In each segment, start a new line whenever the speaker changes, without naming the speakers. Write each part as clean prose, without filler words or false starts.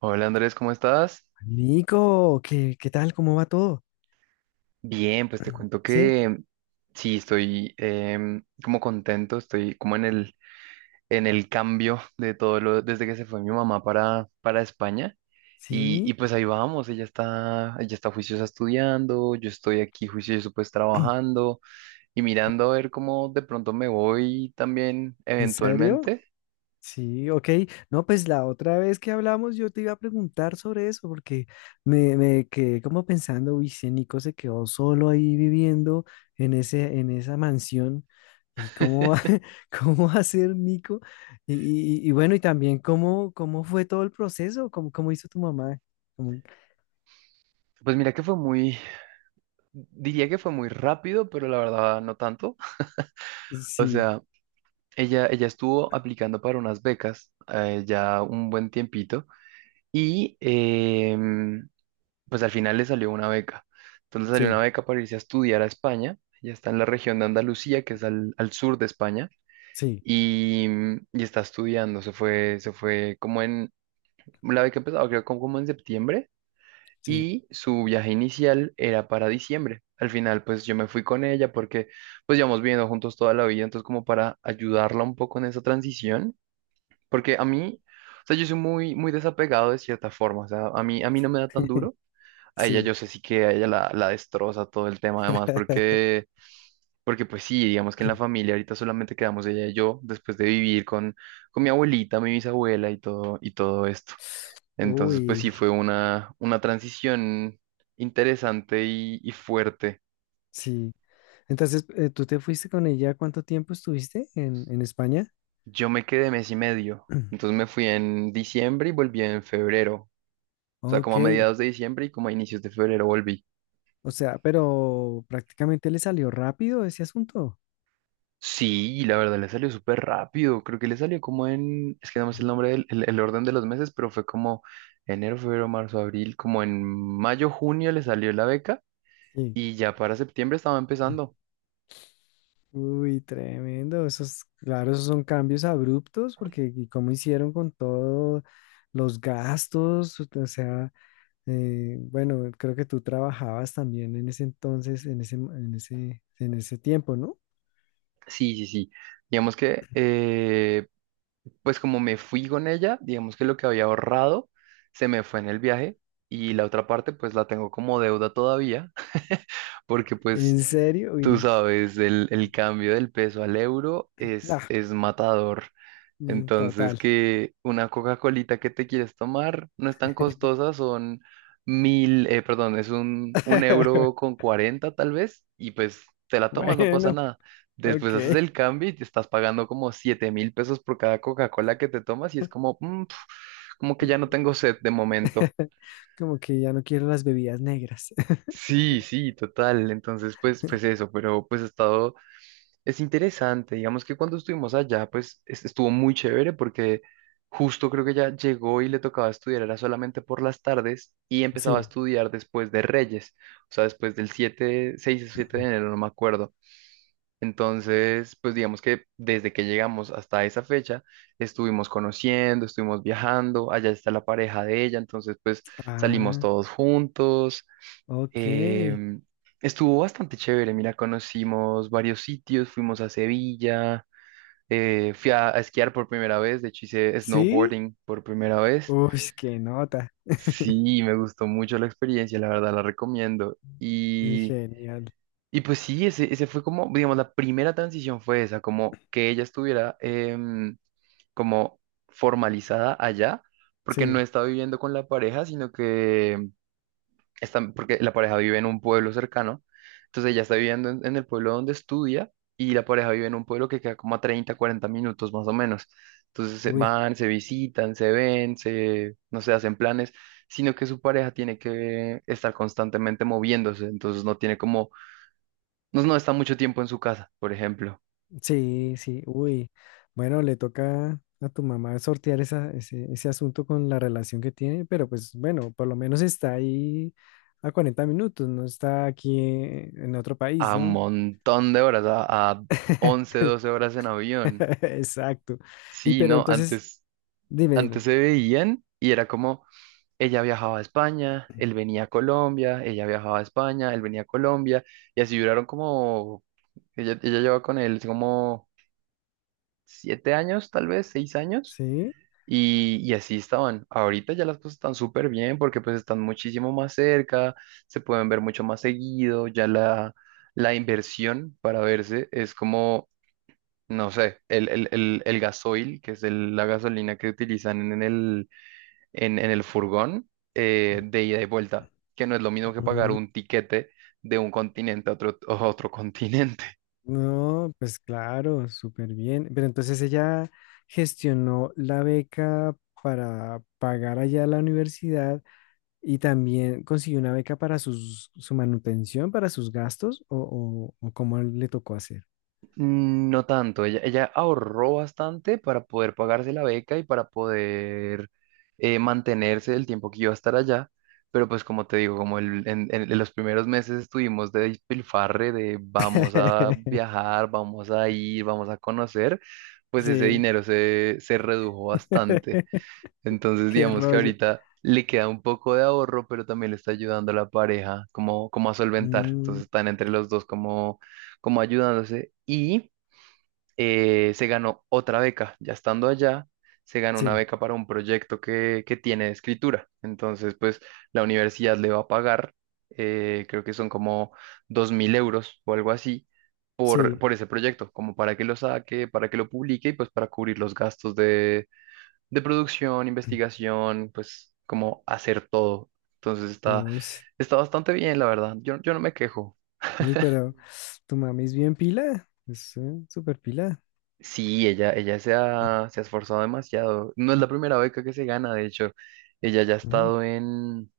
Hola Andrés, ¿cómo estás?
Nico, ¿qué tal? ¿Cómo va todo?
Bien, pues te cuento
¿Sí?
que sí, estoy como contento, estoy como en el cambio de todo lo, desde que se fue mi mamá para España. Y,
¿Sí?
y pues ahí vamos, ella está juiciosa estudiando, yo estoy aquí juicioso pues trabajando y mirando a ver cómo de pronto me voy también
¿En serio?
eventualmente.
Sí, ok. No, pues la otra vez que hablamos yo te iba a preguntar sobre eso porque me quedé como pensando, uy, si Nico se quedó solo ahí viviendo en esa mansión y cómo, cómo va a ser Nico. Y, y bueno, y también cómo, cómo fue todo el proceso, cómo, cómo hizo tu mamá. Cómo-
Pues mira que diría que fue muy rápido, pero la verdad no tanto. O
Sí,
sea, ella estuvo aplicando para unas becas ya un buen tiempito y pues al final le salió una beca. Entonces le salió una
sí,
beca para irse a estudiar a España. Ella está en la región de Andalucía, que es al sur de España,
sí,
y, y está estudiando. Se fue como en, la beca empezó creo como en septiembre
sí,
y su viaje inicial era para diciembre. Al final pues yo me fui con ella porque pues llevamos viviendo juntos toda la vida, entonces como para ayudarla un poco en esa transición porque a mí, o sea, yo soy muy, muy desapegado de cierta forma, o sea, a mí no me da tan duro. A ella
sí.
yo sé sí que a ella la destroza todo el tema además, porque pues sí, digamos que en la familia ahorita solamente quedamos ella y yo después de vivir con mi abuelita, mi bisabuela y todo esto. Entonces, pues
Uy,
sí, fue una transición interesante y fuerte.
sí. Entonces, ¿tú te fuiste con ella? ¿Cuánto tiempo estuviste en España?
Yo me quedé mes y medio, entonces me fui en diciembre y volví en febrero, o sea, como
Ok,
a mediados de diciembre y como a inicios de febrero volví.
o sea, pero prácticamente le salió rápido ese asunto.
Sí, la verdad le salió súper rápido. Creo que le salió como en, es que no me sé el nombre del el orden de los meses, pero fue como enero, febrero, marzo, abril, como en mayo, junio le salió la beca
Sí.
y ya para septiembre estaba empezando.
Uy, tremendo. Esos, claro, esos son cambios abruptos porque ¿y cómo hicieron con todos los gastos? O sea, bueno, creo que tú trabajabas también en ese entonces, en ese tiempo, ¿no?
Sí, sí, sí. Digamos que, pues como me fui con ella, digamos que lo que había ahorrado se me fue en el viaje y la otra parte pues la tengo como deuda todavía, porque pues
¿En serio?
tú
Y
sabes, el cambio del peso al euro
nah,
es matador.
mm,
Entonces,
total.
que una Coca-Colita que te quieres tomar no es tan costosa, son mil, perdón, es un euro con cuarenta tal vez, y pues te la tomas, no pasa
Bueno,
nada. Después
ok.
haces el cambio y te estás pagando como 7.000 pesos por cada Coca-Cola que te tomas, y es como, "Mm, pf, como que ya no tengo sed de momento".
Como que ya no quiero las bebidas negras.
Sí, sí, total. Entonces, pues, pues eso, pero pues he estado Es interesante, digamos que cuando estuvimos allá, pues estuvo muy chévere porque justo creo que ya llegó y le tocaba estudiar, era solamente por las tardes y empezaba a
Sí.
estudiar después de Reyes, o sea, después del 7 6 o 7 de enero, no me acuerdo. Entonces, pues digamos que desde que llegamos hasta esa fecha, estuvimos conociendo, estuvimos viajando, allá está la pareja de ella, entonces pues salimos
Ah,
todos juntos.
ok.
Em, Estuvo bastante chévere, mira, conocimos varios sitios, fuimos a Sevilla, fui a esquiar por primera vez, de hecho hice
¿Sí?
snowboarding por primera vez.
Uy, qué nota.
Sí, me gustó mucho la experiencia, la verdad la recomiendo.
Sí,
Y,
genial.
y pues sí, ese fue como, digamos, la primera transición fue esa, como que ella estuviera como formalizada allá, porque
Sí,
no estaba viviendo con la pareja, sino que están, porque la pareja vive en un pueblo cercano, entonces ella está viviendo en el pueblo donde estudia y la pareja vive en un pueblo que queda como a 30 40 minutos más o menos. Entonces se
uy,
van, se visitan, se ven, se, no sé, hacen planes, sino que su pareja tiene que estar constantemente moviéndose, entonces no tiene como, no está mucho tiempo en su casa, por ejemplo,
sí, sí, uy. Bueno, le toca a tu mamá sortear esa, ese asunto con la relación que tiene, pero pues bueno, por lo menos está ahí a 40 minutos, no está aquí en otro país,
a un
¿no?
montón de horas, a 11, 12 horas en avión.
Exacto. Y
Sí,
pero
no,
entonces,
antes,
dime,
antes
dime.
se veían y era como ella viajaba a España, él venía a Colombia, ella viajaba a España, él venía a Colombia, y así duraron como, ella lleva con él como 7 años, tal vez, 6 años,
Sí,
y así estaban. Ahorita ya las cosas están súper bien porque pues están muchísimo más cerca, se pueden ver mucho más seguido, ya la inversión para verse es como, no sé, el gasoil, que es la gasolina que utilizan en el furgón, de ida y vuelta, que no es lo mismo que pagar
mm,
un tiquete de un continente a otro continente.
no, pues claro, súper bien. Pero entonces ella gestionó la beca para pagar allá la universidad y también consiguió una beca para sus, su manutención, para sus gastos, o cómo le tocó hacer.
No tanto, ella ahorró bastante para poder pagarse la beca y para poder mantenerse el tiempo que iba a estar allá. Pero pues como te digo, como en los primeros meses estuvimos de despilfarre, de vamos a viajar, vamos a ir, vamos a conocer, pues ese
Sí,
dinero se redujo bastante. Entonces,
qué
digamos que
rollo.
ahorita le queda un poco de ahorro, pero también le está ayudando a la pareja como a solventar.
Mm,
Entonces, están entre los dos como, como ayudándose. Y se ganó otra beca. Ya estando allá, se ganó una
sí,
beca para un proyecto que tiene de escritura. Entonces, pues la universidad le va a pagar, creo que son como 2.000 euros o algo así. Por,
sí.
por ese proyecto, como para que lo saque, para que lo publique y pues para cubrir los gastos de producción, investigación, pues como hacer todo. Entonces está,
Uy,
está bastante bien, la verdad. Yo no me quejo.
Uy, pero tu mami es bien pila, es súper pila.
Sí, ella se ha esforzado demasiado. No es la primera beca que se gana, de hecho. Ella ya ha
Ujú.
estado en,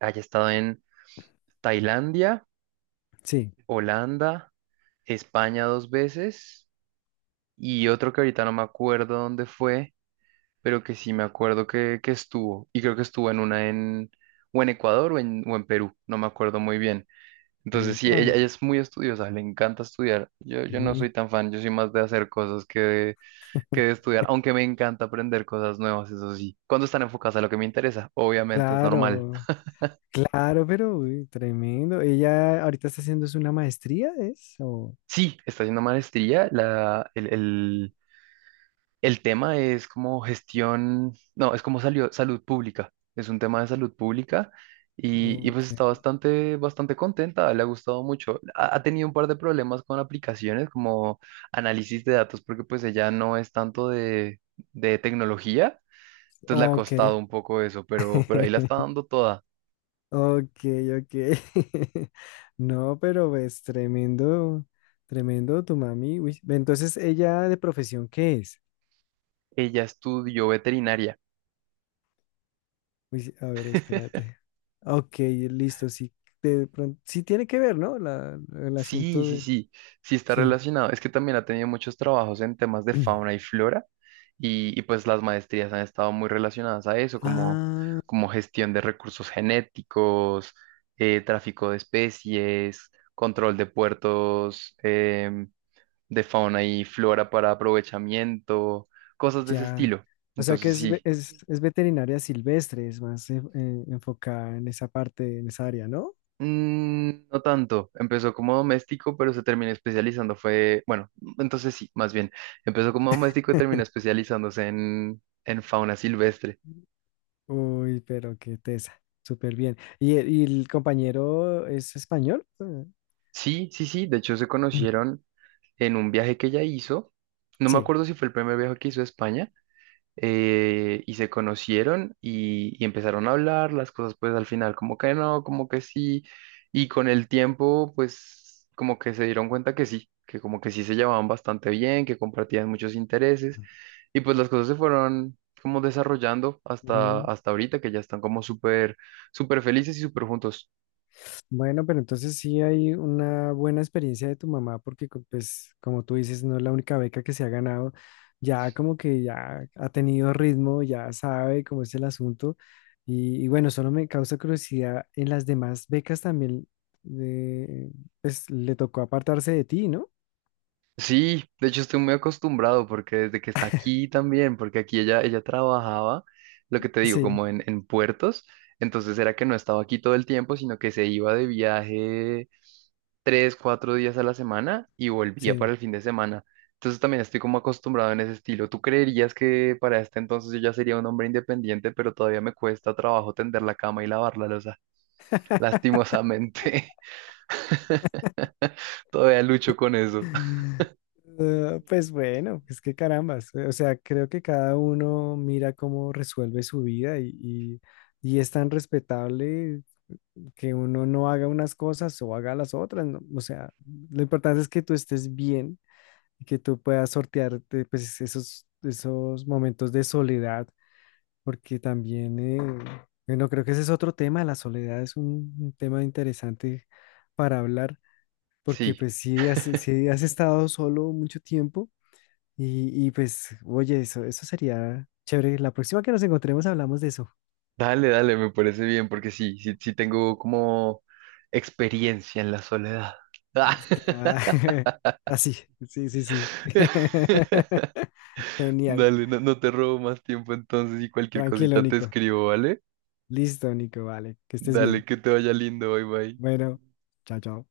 haya estado en Tailandia,
Sí.
Holanda, España 2 veces y otro que ahorita no me acuerdo dónde fue, pero que sí me acuerdo que estuvo. Y creo que estuvo en una en, o en Ecuador o o en Perú, no me acuerdo muy bien. Entonces, sí,
Upa.
ella es muy estudiosa, le encanta estudiar. Yo no
Uy,
soy tan fan, yo soy más de hacer cosas que de, estudiar, aunque me encanta aprender cosas nuevas, eso sí. Cuando están enfocadas a lo que me interesa, obviamente es normal.
Claro, claro, pero uy, tremendo. Ella ahorita está haciendo es una maestría, ¿es?
Sí, está haciendo maestría, el tema es como gestión, no, es como salió salud pública. Es un tema de salud pública y pues está
Ok,
bastante, bastante contenta, le ha gustado mucho. Ha tenido un par de problemas con aplicaciones como análisis de datos porque pues ella no es tanto de tecnología, entonces le ha
ok,
costado un poco eso, pero ahí la está dando toda.
ok, ok. No, pero es tremendo, tremendo tu mami. Uy, ve, entonces, ¿ella de profesión qué es?
Ella estudió veterinaria.
Uy, sí, a ver, espérate. Ok, listo, sí. De pronto, sí tiene que ver, ¿no? El
Sí,
asunto
sí,
de...
sí, sí está
Sí.
relacionado. Es que también ha tenido muchos trabajos en temas de fauna y flora y pues las maestrías han estado muy relacionadas a eso, como,
Ah,
como gestión de recursos genéticos, tráfico de especies, control de puertos, de fauna y flora para aprovechamiento, cosas de ese
ya.
estilo.
O sea que
Entonces
es,
sí,
es veterinaria silvestre, es más enfocada en esa parte, en esa área, ¿no?
No tanto. Empezó como doméstico, pero se terminó especializando. Bueno, entonces sí, más bien. Empezó como doméstico y terminó especializándose en fauna silvestre.
Uy, pero qué tesa. Súper bien. ¿Y, el compañero es español?
Sí, sí, sí. De hecho, se conocieron en un viaje que ella hizo. No me acuerdo si fue el primer viaje que hizo a España, y se conocieron y empezaron a hablar, las cosas pues al final como que no, como que sí, y con el tiempo pues como que se dieron cuenta que sí, que como que sí se llevaban bastante bien, que compartían muchos intereses y pues las cosas se fueron como desarrollando
Sí.
hasta ahorita que ya están como súper, súper felices y súper juntos.
Bueno, pero entonces sí hay una buena experiencia de tu mamá porque pues como tú dices, no es la única beca que se ha ganado, ya como que ya ha tenido ritmo, ya sabe cómo es el asunto y bueno, solo me causa curiosidad, en las demás becas también eh, pues le tocó apartarse de ti, ¿no?
Sí, de hecho estoy muy acostumbrado porque desde que está aquí también, porque aquí ella trabajaba, lo que te digo,
Sí,
como en puertos, entonces era que no estaba aquí todo el tiempo, sino que se iba de viaje 3, 4 días a la semana y volvía
sí.
para el fin de semana. Entonces también estoy como acostumbrado en ese estilo. ¿Tú creerías que para este entonces yo ya sería un hombre independiente, pero todavía me cuesta trabajo tender la cama y lavar la loza? Lastimosamente, todavía lucho con eso.
Ah, pues bueno, es que carambas, o sea, creo que cada uno mira cómo resuelve su vida y es tan respetable que uno no haga unas cosas o haga las otras, ¿no? O sea, lo importante es que tú estés bien y que tú puedas sortearte pues esos, esos momentos de soledad, porque también, bueno, creo que ese es otro tema, la soledad es un tema interesante para hablar, porque
Sí.
pues si has, si has estado solo mucho tiempo y pues, oye, eso sería chévere. La próxima que nos encontremos hablamos de eso.
Dale, dale, me parece bien, porque sí, sí, sí tengo como experiencia en la soledad. Ah.
Ah, Así, sí, sí, sí. Genial.
Dale, no te robo más tiempo entonces y cualquier
Tranquilo,
cosita te
Nico.
escribo, ¿vale?
Listo, Nico, vale. Que estés
Dale,
bien.
que te vaya lindo, bye bye.
Bueno, chao, chao.